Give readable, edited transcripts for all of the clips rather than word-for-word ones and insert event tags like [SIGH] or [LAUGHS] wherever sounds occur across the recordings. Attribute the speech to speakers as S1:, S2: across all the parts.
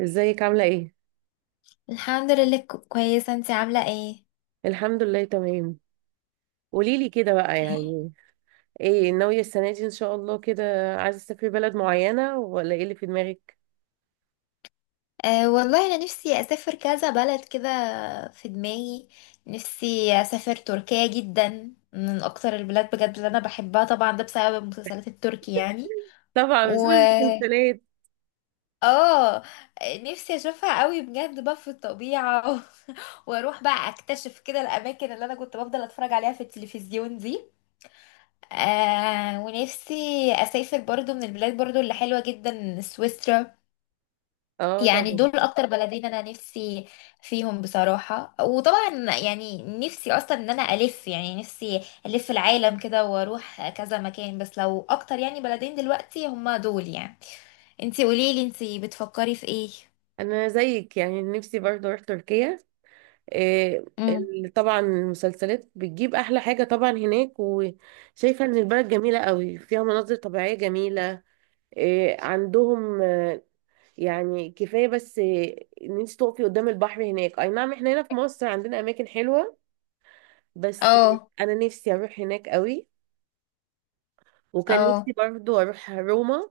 S1: ازيك عاملة ايه؟
S2: الحمد لله، كويسة. انتي عاملة ايه؟
S1: الحمد لله تمام. قوليلي كده بقى، يعني ايه ناوية السنة دي ان شاء الله كده؟ عايزة تسافري بلد معينة ولا ايه اللي في دماغك؟
S2: أه والله انا نفسي اسافر كذا بلد كده في دماغي. نفسي اسافر تركيا، جدا من اكتر البلاد بجد اللي انا بحبها، طبعا ده بسبب المسلسلات التركي يعني.
S1: طبعا بسبب
S2: و
S1: المسلسلات.
S2: اه نفسي اشوفها قوي بجد بقى في الطبيعة [LAUGHS] واروح بقى اكتشف كده الاماكن اللي انا كنت بفضل اتفرج عليها في التلفزيون دي. ونفسي اسافر برضو من البلاد برضو اللي حلوة جدا سويسرا.
S1: اه،
S2: يعني
S1: طبعا.
S2: دول اكتر بلدين انا نفسي فيهم بصراحة، وطبعا يعني نفسي اصلا ان انا الف، يعني نفسي الف العالم كده واروح كذا مكان. بس لو اكتر يعني بلدين دلوقتي هما دول يعني. انتي قوليلي، انتي بتفكري في ايه؟
S1: انا زيك، يعني نفسي برضه اروح تركيا. إيه،
S2: مم.
S1: طبعا المسلسلات بتجيب احلى حاجة طبعا هناك، وشايفة ان البلد جميلة قوي، فيها مناظر طبيعية جميلة. إيه عندهم، يعني كفاية بس ان انت تقفي قدام البحر هناك. اي نعم، احنا هنا في مصر عندنا اماكن حلوة بس.
S2: اه.
S1: انا نفسي اروح هناك قوي. وكان نفسي
S2: اه.
S1: برضو اروح روما.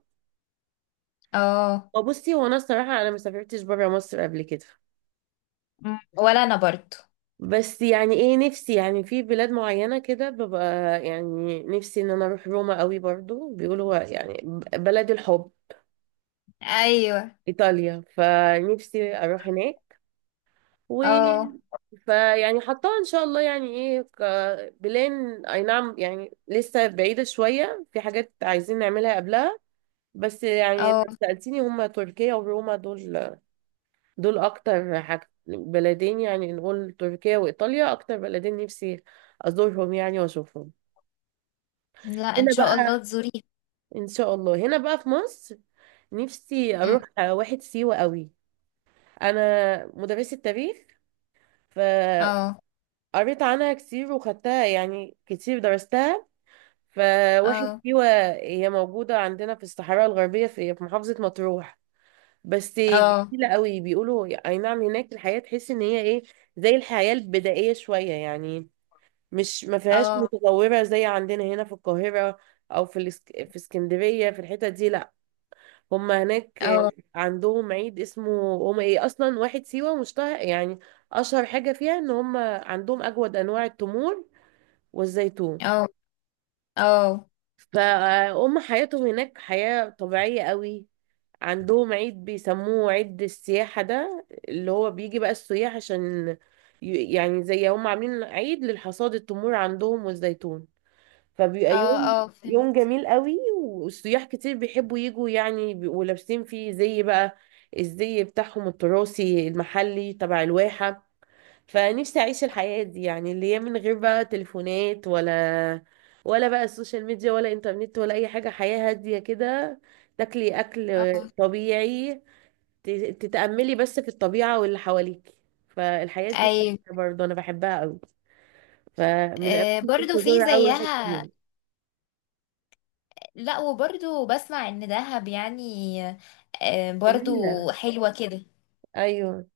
S2: اه.
S1: وبصي، هو انا الصراحة انا ما سافرتش برا مصر قبل كده.
S2: مم. ولا انا برضو.
S1: بس يعني ايه، نفسي يعني في بلاد معينة كده ببقى، يعني نفسي ان انا اروح روما قوي، برضو بيقولوا يعني بلد الحب،
S2: ايوه.
S1: ايطاليا، فنفسي اروح هناك و
S2: اه.
S1: فيعني حطها ان شاء الله، يعني ايه، كبلان. اي نعم، يعني لسه بعيدة شوية، في حاجات عايزين نعملها قبلها. بس يعني
S2: اه.
S1: لو سألتيني هما تركيا وروما دول اكتر حاجة بلدين، يعني نقول تركيا وايطاليا اكتر بلدين نفسي ازورهم، يعني واشوفهم.
S2: لا، ان
S1: هنا
S2: شاء
S1: بقى،
S2: الله تزوري.
S1: ان شاء الله هنا بقى في مصر، نفسي
S2: أم.
S1: اروح واحد سيوة قوي. انا مدرسة تاريخ، ف
S2: اه.
S1: قريت عنها كتير، وخدتها يعني كتير، درستها. فواحد
S2: اه.
S1: سيوة هي موجودة عندنا في الصحراء الغربية، في محافظة مطروح. بس
S2: اه.
S1: جميلة قوي، بيقولوا اي نعم هناك، الحياة تحس ان هي ايه، زي الحياة البدائية شوية يعني. مش، ما فيهاش
S2: اه.
S1: متطورة زي عندنا هنا في القاهرة، او في في اسكندرية، في الحتة دي، لا. هما هناك
S2: اه.
S1: عندهم عيد اسمه هما ايه، اصلا واحد سيوة مشتهر يعني، اشهر حاجة فيها ان هما عندهم اجود انواع التمور والزيتون.
S2: اه. اه. اه.
S1: فهم حياتهم هناك حياة طبيعية قوي. عندهم عيد بيسموه عيد السياحة، ده اللي هو بيجي بقى السياح عشان يعني زي هم عاملين عيد للحصاد التمور عندهم والزيتون. فبيبقى
S2: اه.
S1: يوم
S2: اه.
S1: يوم
S2: فهمت.
S1: جميل قوي، والسياح كتير بيحبوا يجوا، يعني بيبقوا لابسين فيه زي بقى الزي بتاعهم التراثي المحلي تبع الواحة. فنفسي اعيش الحياة دي، يعني اللي هي من غير بقى تليفونات، ولا بقى السوشيال ميديا، ولا انترنت، ولا اي حاجة، حياة هادية كده. تاكلي اكل طبيعي، ت- تتأملي بس في الطبيعة واللي حواليك. فالحياة دي
S2: اي،
S1: برضه انا بحبها قوي. فمن اماكن كنت
S2: برضو في
S1: ازورها قوي واحد
S2: زيها.
S1: فيهم.
S2: لا، وبرضو بسمع ان دهب يعني. آه،
S1: جميلة.
S2: برضو حلوة كده.
S1: ايوه.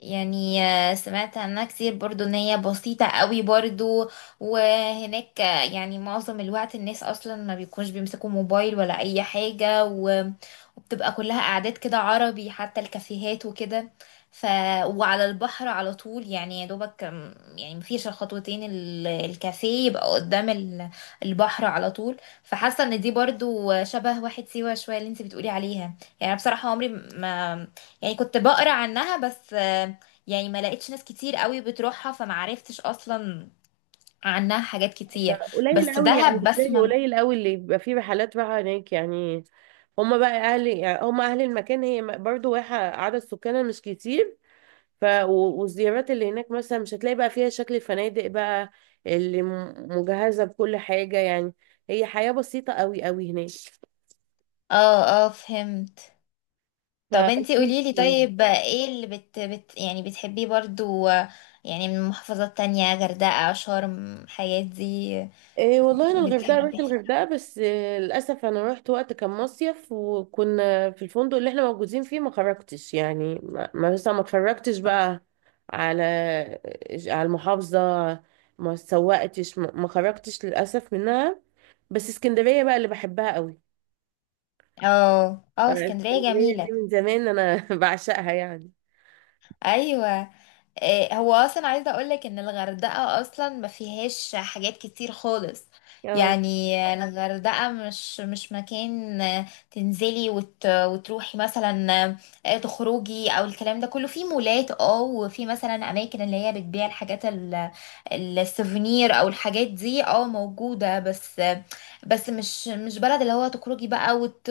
S2: يعني سمعت عنها كتير برضو ان هي بسيطة قوي برضو. وهناك يعني معظم الوقت الناس اصلا ما بيكونش بيمسكوا موبايل ولا اي حاجة وبتبقى كلها قعدات كده عربي، حتى الكافيهات وكده. ف وعلى البحر على طول يعني، يا دوبك يعني مفيش الخطوتين الكافيه يبقى قدام البحر على طول. فحاسة ان دي برضو شبه واحد سيوة شوية اللي انت بتقولي عليها. يعني أنا بصراحة عمري ما، يعني كنت بقرا عنها بس، يعني ما لقيتش ناس كتير قوي بتروحها، فما عرفتش اصلا عنها حاجات
S1: ده
S2: كتير.
S1: قليل
S2: بس
S1: قوي، يعني
S2: دهب
S1: بتلاقي
S2: بسمع.
S1: قليل قوي اللي بيبقى فيه رحلات رايحة هناك يعني. هما بقى اهل، يعني هما اهل المكان، هي برضه واحة عدد سكانها مش كتير. والزيارات اللي هناك مثلا مش هتلاقي بقى فيها شكل الفنادق بقى اللي مجهزة بكل حاجة يعني. هي حياة بسيطة قوي قوي هناك،
S2: اه. اه. فهمت.
S1: ف
S2: طب انتي قوليلي، طيب
S1: [LAUGHS]
S2: ايه اللي بت, بت يعني بتحبيه برضو، يعني من محافظات تانية، غردقة شرم الحاجات دي؟
S1: إيه والله انا الغردقه، رحت
S2: بتحبي.
S1: الغردقه، بس إيه للاسف انا رحت وقت كان مصيف، وكنا في الفندق اللي احنا موجودين فيه ما خرجتش، يعني ما ما- مثلا ما اتفرجتش بقى على على المحافظه. ما سوقتش، ما خرجتش للاسف منها. بس اسكندريه بقى اللي بحبها قوي.
S2: اه. اه. اسكندرية
S1: فالاسكندرية دي
S2: جميلة.
S1: من زمان أنا [LAUGHS] بعشقها يعني.
S2: ايوه. إيه، هو اصلا عايزه اقولك ان الغردقه اصلا ما فيهاش حاجات كتير خالص.
S1: اه.
S2: يعني الغردقه مش مكان تنزلي وتروحي مثلا، تخرجي او الكلام ده كله. في مولات وفي مثلا اماكن اللي هي بتبيع الحاجات السوفينير او الحاجات دي موجوده بس. بس مش بلد اللي هو تخرجي بقى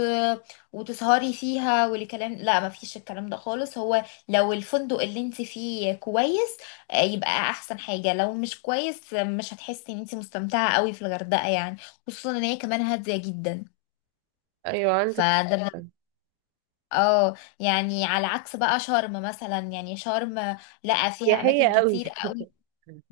S2: وتسهري فيها والكلام. لا، ما فيش الكلام ده خالص. هو لو الفندق اللي انت فيه كويس يبقى احسن حاجة. لو مش كويس مش هتحسي ان انت مستمتعة قوي في الغردقة يعني. خصوصا ان هي كمان هادية جدا.
S1: أيوة عندك
S2: فده
S1: حق.
S2: يعني على عكس بقى شرم. مثلا يعني شرم لقى فيها
S1: سياحية
S2: اماكن
S1: قوي.
S2: كتير قوي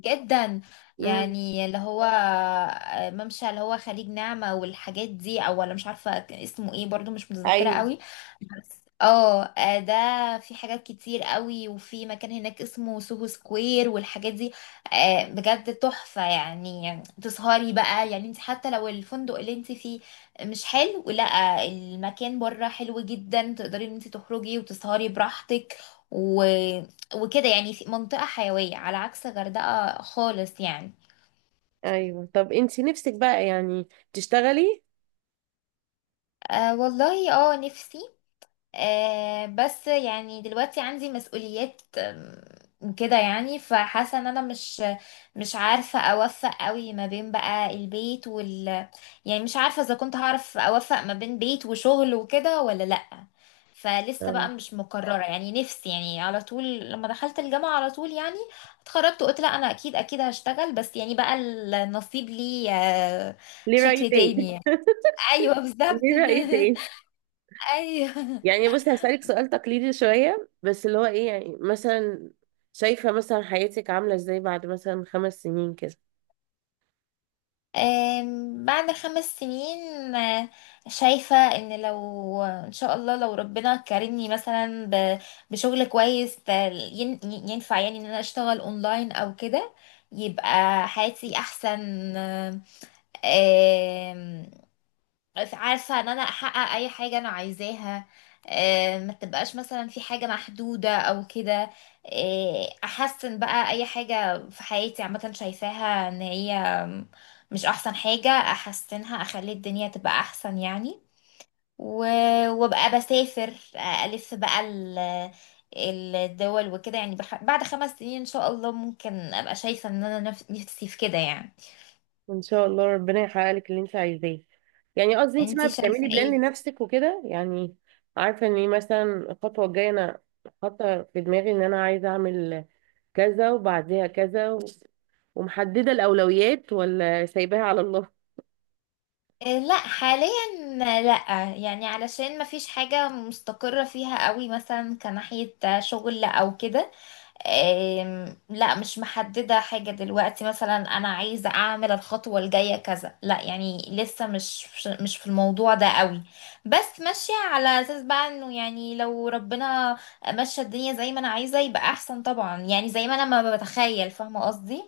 S2: جدا.
S1: امم.
S2: يعني اللي هو ممشى اللي هو خليج نعمة والحاجات دي، او ولا مش عارفة كان اسمه ايه برضو، مش متذكرة
S1: أيوة،
S2: قوي. بس ده في حاجات كتير قوي، وفي مكان هناك اسمه سوهو سكوير والحاجات دي بجد تحفة، يعني تسهري بقى يعني انت حتى لو الفندق اللي انت فيه مش حلو. لا، المكان بره حلو جدا، تقدري ان انت تخرجي وتسهري براحتك وكده، يعني في منطقة حيوية على عكس غردقة خالص يعني.
S1: أيوة. طب أنت نفسك بقى يعني تشتغلي؟
S2: أه والله، نفسي. بس يعني دلوقتي عندي مسؤوليات كده يعني. فحاسه ان انا مش عارفه اوفق قوي ما بين بقى البيت. يعني مش عارفه اذا كنت هعرف اوفق ما بين بيت وشغل وكده ولا لا. فلسه بقى
S1: اه،
S2: مش مقرره يعني. نفسي يعني على طول لما دخلت الجامعه على طول يعني اتخرجت وقلت لا، انا اكيد اكيد هشتغل، بس يعني بقى النصيب لي
S1: ليه رأي
S2: شكل
S1: تاني
S2: تاني
S1: [LAUGHS]
S2: يعني. ايوه، بالظبط.
S1: ليه رأي تاني
S2: [LAUGHS] ايوه.
S1: يعني. بصي هسألك سؤال تقليدي شوية، بس اللي هو إيه يعني، مثلا شايفة مثلا حياتك عاملة إزاي بعد مثلا 5 سنين كده؟
S2: بعد 5 سنين، آه، شايفة ان لو ان شاء الله لو ربنا كرمني مثلا بشغل كويس، ينفع يعني ان انا اشتغل اونلاين او كده، يبقى حياتي احسن. آم، عارفة ان انا احقق اي حاجة انا عايزاها، ما تبقاش مثلا في حاجة محدودة او كده، احسن بقى اي حاجة في حياتي عامة شايفاها ان هي مش احسن حاجة، احسنها اخلي الدنيا تبقى احسن يعني. وابقى بسافر الف بقى الدول وكده يعني. بعد 5 سنين ان شاء الله ممكن ابقى شايفة ان انا نفسي في كده يعني.
S1: ان شاء الله ربنا يحقق لك اللي انت عايزاه. يعني قصدي انت بقى
S2: انتي شايفة
S1: بتعملي بلان
S2: ايه؟
S1: لنفسك وكده يعني؟ عارفه ان ايه مثلا الخطوه الجايه، انا حاطه في دماغي ان انا عايزه اعمل كذا، وبعديها كذا، ومحدده الاولويات، ولا سايباها على الله؟
S2: إيه، لا حاليا. لا يعني علشان ما فيش حاجة مستقرة فيها قوي، مثلا كناحية شغل او كده. إيه، لا مش محددة حاجة دلوقتي، مثلا انا عايزة اعمل الخطوة الجاية كذا، لا يعني لسه مش في الموضوع ده قوي. بس ماشية على اساس بقى انه يعني لو ربنا مشى الدنيا زي ما انا عايزة يبقى احسن طبعا، يعني زي ما انا ما بتخيل فاهمة قصدي.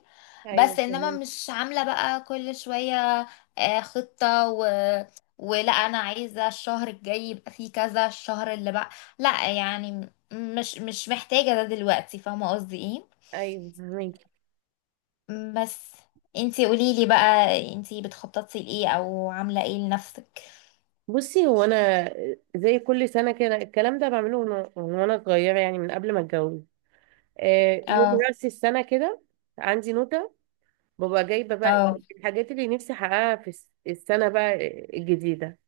S1: ايوه
S2: بس انما
S1: فهمك.
S2: مش عاملة بقى كل شوية خطة، ولا انا عايزه الشهر الجاي يبقى فيه كذا الشهر اللي بقى. لا يعني مش محتاجه ده دلوقتي، فاهمه قصدي ايه؟
S1: ايوه فهميكي.
S2: بس انتي قوليلي بقى، انتي بتخططي لايه او عامله ايه لنفسك؟
S1: بصي هو انا زي كل سنه كده الكلام ده بعمله من وانا صغيره، يعني من قبل ما اتجوز. يوم
S2: اه.
S1: راس السنه كده، عندي نوتة، ببقى جايبة بقى
S2: اه.
S1: الحاجات اللي نفسي احققها في السنة بقى الجديدة.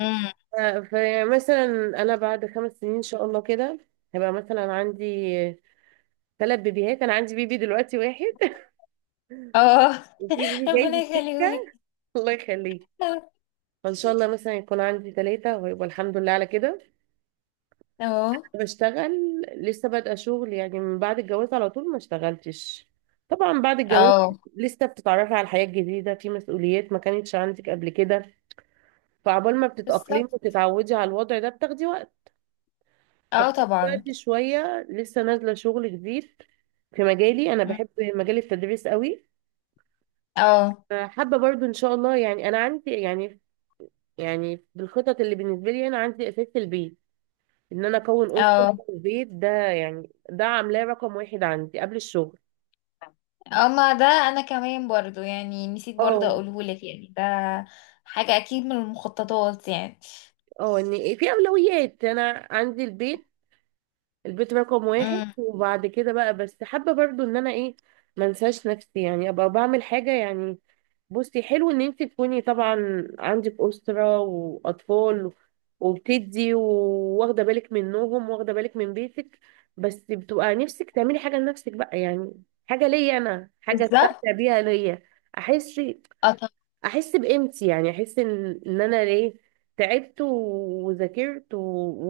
S2: امم.
S1: فمثلا انا بعد 5 سنين ان شاء الله كده هيبقى مثلا عندي ثلاث بيبيهات. انا عندي بيبي دلوقتي واحد [LAUGHS]
S2: اه.
S1: وفي بيبي
S2: [LAUGHS]
S1: جاي
S2: ربنا
S1: في
S2: يخليهولك.
S1: السكة. [LAUGHS] الله يخليك.
S2: اه.
S1: فان شاء الله مثلا يكون عندي ثلاثة، ويبقى الحمد لله على كده.
S2: اه.
S1: بشتغل لسه بادئة شغل يعني، من بعد الجواز على طول ما اشتغلتش. طبعا بعد الجواز
S2: اه.
S1: لسه بتتعرفي على الحياة الجديدة، في مسؤوليات ما كانتش عندك قبل كده، فعبال ما
S2: بالظبط.
S1: بتتأقلمي وتتعودي على الوضع ده بتاخدي وقت.
S2: اه
S1: فاخدت
S2: طبعا.
S1: وقت شوية، لسه نازلة شغل جديد في مجالي. أنا
S2: مم.
S1: بحب مجال التدريس قوي.
S2: اه.
S1: حابة برضو إن شاء الله، يعني أنا عندي يعني بالخطط اللي بالنسبة لي أنا عندي أساس البيت، إن أنا أكون أسرة
S2: اه.
S1: في البيت ده، يعني ده عاملاه رقم واحد عندي قبل الشغل.
S2: اما ده انا كمان برضو يعني، نسيت برضو
S1: اه
S2: اقولهولك يعني ده حاجه اكيد من المخططات يعني.
S1: اه. إن في أولويات أنا عندي البيت، البيت رقم واحد،
S2: امم.
S1: وبعد كده بقى. بس حابة برضو إن أنا إيه، منساش نفسي يعني، ابقى بعمل حاجه يعني. بصي حلو ان انت تكوني طبعا عندك اسره واطفال، وبتدي واخده بالك منهم، واخده بالك من بيتك. بس بتبقى نفسك تعملي حاجه لنفسك بقى، يعني حاجه ليا انا، حاجه
S2: بالظبط.
S1: استمتع بيها ليا. احس
S2: اه طبعا.
S1: احس بقيمتي، يعني احس ان انا ليه تعبت وذاكرت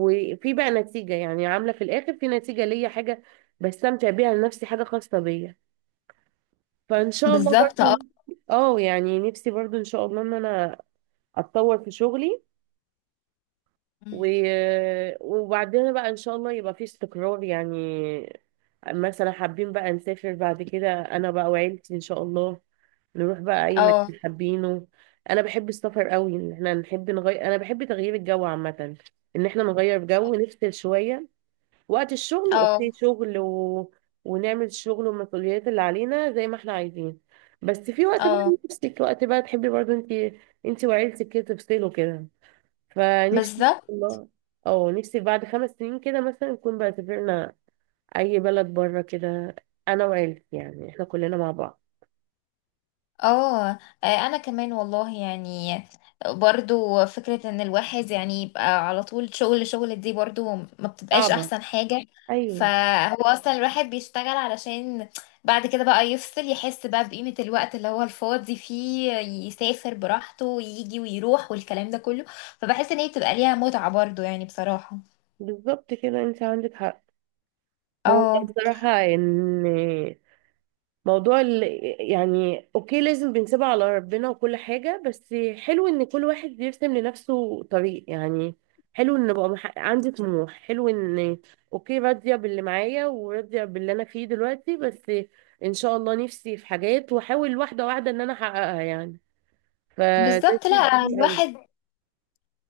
S1: وفي بقى نتيجه، يعني عامله في الاخر في نتيجه ليا حاجه بستمتع بيها لنفسي، حاجه خاصه بيا. فان شاء الله
S2: بالظبط. اه.
S1: برضو. اه يعني نفسي برضو ان شاء الله ان انا اتطور في شغلي، و...
S2: مم.
S1: وبعدها بقى ان شاء الله يبقى في استقرار يعني. مثلا حابين بقى نسافر بعد كده، انا بقى وعيلتي ان شاء الله، نروح بقى اي
S2: اه.
S1: مكان حابينه. انا بحب السفر قوي، ان احنا نحب نغير، انا بحب تغيير الجو عامة، ان احنا نغير جو نفصل شوية. وقت الشغل
S2: اه.
S1: اوكي شغل، ونعمل الشغل والمسؤوليات اللي علينا زي ما احنا عايزين. بس في وقت بقى،
S2: اه.
S1: نفسك وقت بقى تحبي برضو انت وعيلتك كده تفصلوا كده. فنفسي
S2: بالظبط.
S1: والله. او نفسي بعد 5 سنين كده مثلا نكون بقى سافرنا اي بلد بره كده، انا وعيلتي، يعني احنا كلنا مع بعض.
S2: اه. آه، انا كمان والله يعني، برضو فكرة ان الواحد يعني يبقى على طول شغل شغل، دي برضو ما بتبقاش
S1: صعبة.
S2: احسن حاجة.
S1: ايوه
S2: فهو اصلا الواحد بيشتغل علشان بعد كده بقى يفصل، يحس بقى بقيمة الوقت اللي هو الفاضي فيه، يسافر براحته ويجي ويروح والكلام ده كله. فبحس ان هي بتبقى ليها متعة برضو يعني بصراحة.
S1: بالظبط كده، انت عندك حق. هو
S2: اه،
S1: بصراحة ان موضوع يعني اوكي، لازم بنسيبها على ربنا وكل حاجة. بس حلو ان كل واحد بيرسم لنفسه طريق يعني. حلو ان بقى عندي طموح. حلو ان اوكي راضية باللي معايا وراضية باللي انا فيه دلوقتي، بس ان شاء الله نفسي في حاجات واحاول واحدة واحدة ان انا احققها يعني. فده
S2: بالظبط.
S1: شيء
S2: لا،
S1: جميل قوي.
S2: الواحد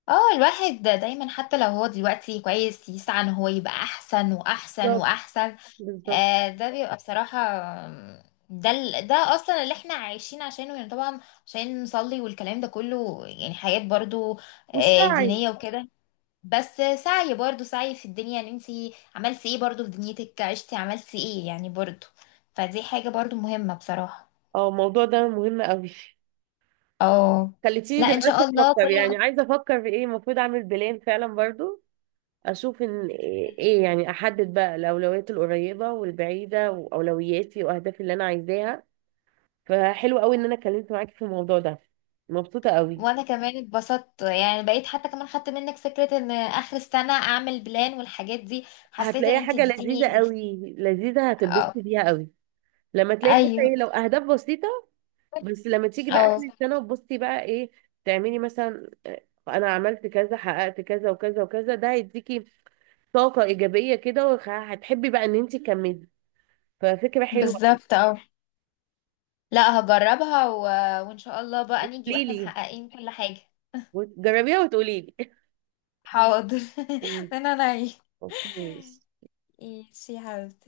S2: اه الواحد دايما حتى لو هو دلوقتي كويس، يسعى ان هو يبقى احسن واحسن
S1: بالظبط.
S2: واحسن.
S1: بالظبط.
S2: ده بيبقى بصراحة، آم، ده اصلا اللي احنا عايشين عشانه يعني طبعا، عشان نصلي والكلام ده كله، يعني حاجات برضو
S1: والسعي.
S2: دينية وكده. بس سعي برضو سعي في الدنيا، ان انتي عملتي ايه برضو في دنيتك، عشتي عملتي ايه يعني برضو. فدي حاجة برضو مهمة بصراحة.
S1: اه، الموضوع ده مهم قوي.
S2: اه.
S1: خليتيني
S2: لا ان
S1: دلوقتي
S2: شاء الله
S1: افكر يعني،
S2: كل.
S1: عايزة افكر في ايه المفروض اعمل بلان فعلا برضو، اشوف ان ايه يعني، احدد بقى الاولويات القريبه والبعيده واولوياتي واهدافي اللي انا عايزاها. فحلو قوي ان انا اتكلمت معاكي في الموضوع ده. مبسوطه قوي.
S2: وانا كمان اتبسطت يعني، بقيت حتى كمان خدت منك فكرة ان اخر السنة اعمل بلان والحاجات دي، حسيت ان
S1: هتلاقيها
S2: انت
S1: حاجه
S2: اديتيني
S1: لذيذه
S2: ده.
S1: قوي، لذيذه
S2: اه.
S1: هتتبسطي بيها قوي. لما تلاقي حتى
S2: ايوه.
S1: ايه، لو اهداف بسيطه، بس لما تيجي بقى اخر
S2: اه.
S1: السنه وتبصي بقى ايه تعملي مثلا، انا عملت كذا حققت كذا وكذا وكذا، ده هيديكي طاقه ايجابيه كده، وهتحبي بقى ان انت تكملي. ففكره حلوه.
S2: بالظبط. اه. لا هجربها وان شاء الله بقى نيجي
S1: قولي
S2: واحنا
S1: لي
S2: محققين كل حاجة.
S1: جربيها وتقولي
S2: حاضر. [LAUGHS]
S1: لي.
S2: انا نايم.
S1: [LAUGHS] اوكي.
S2: ماشي يا حبيبتي.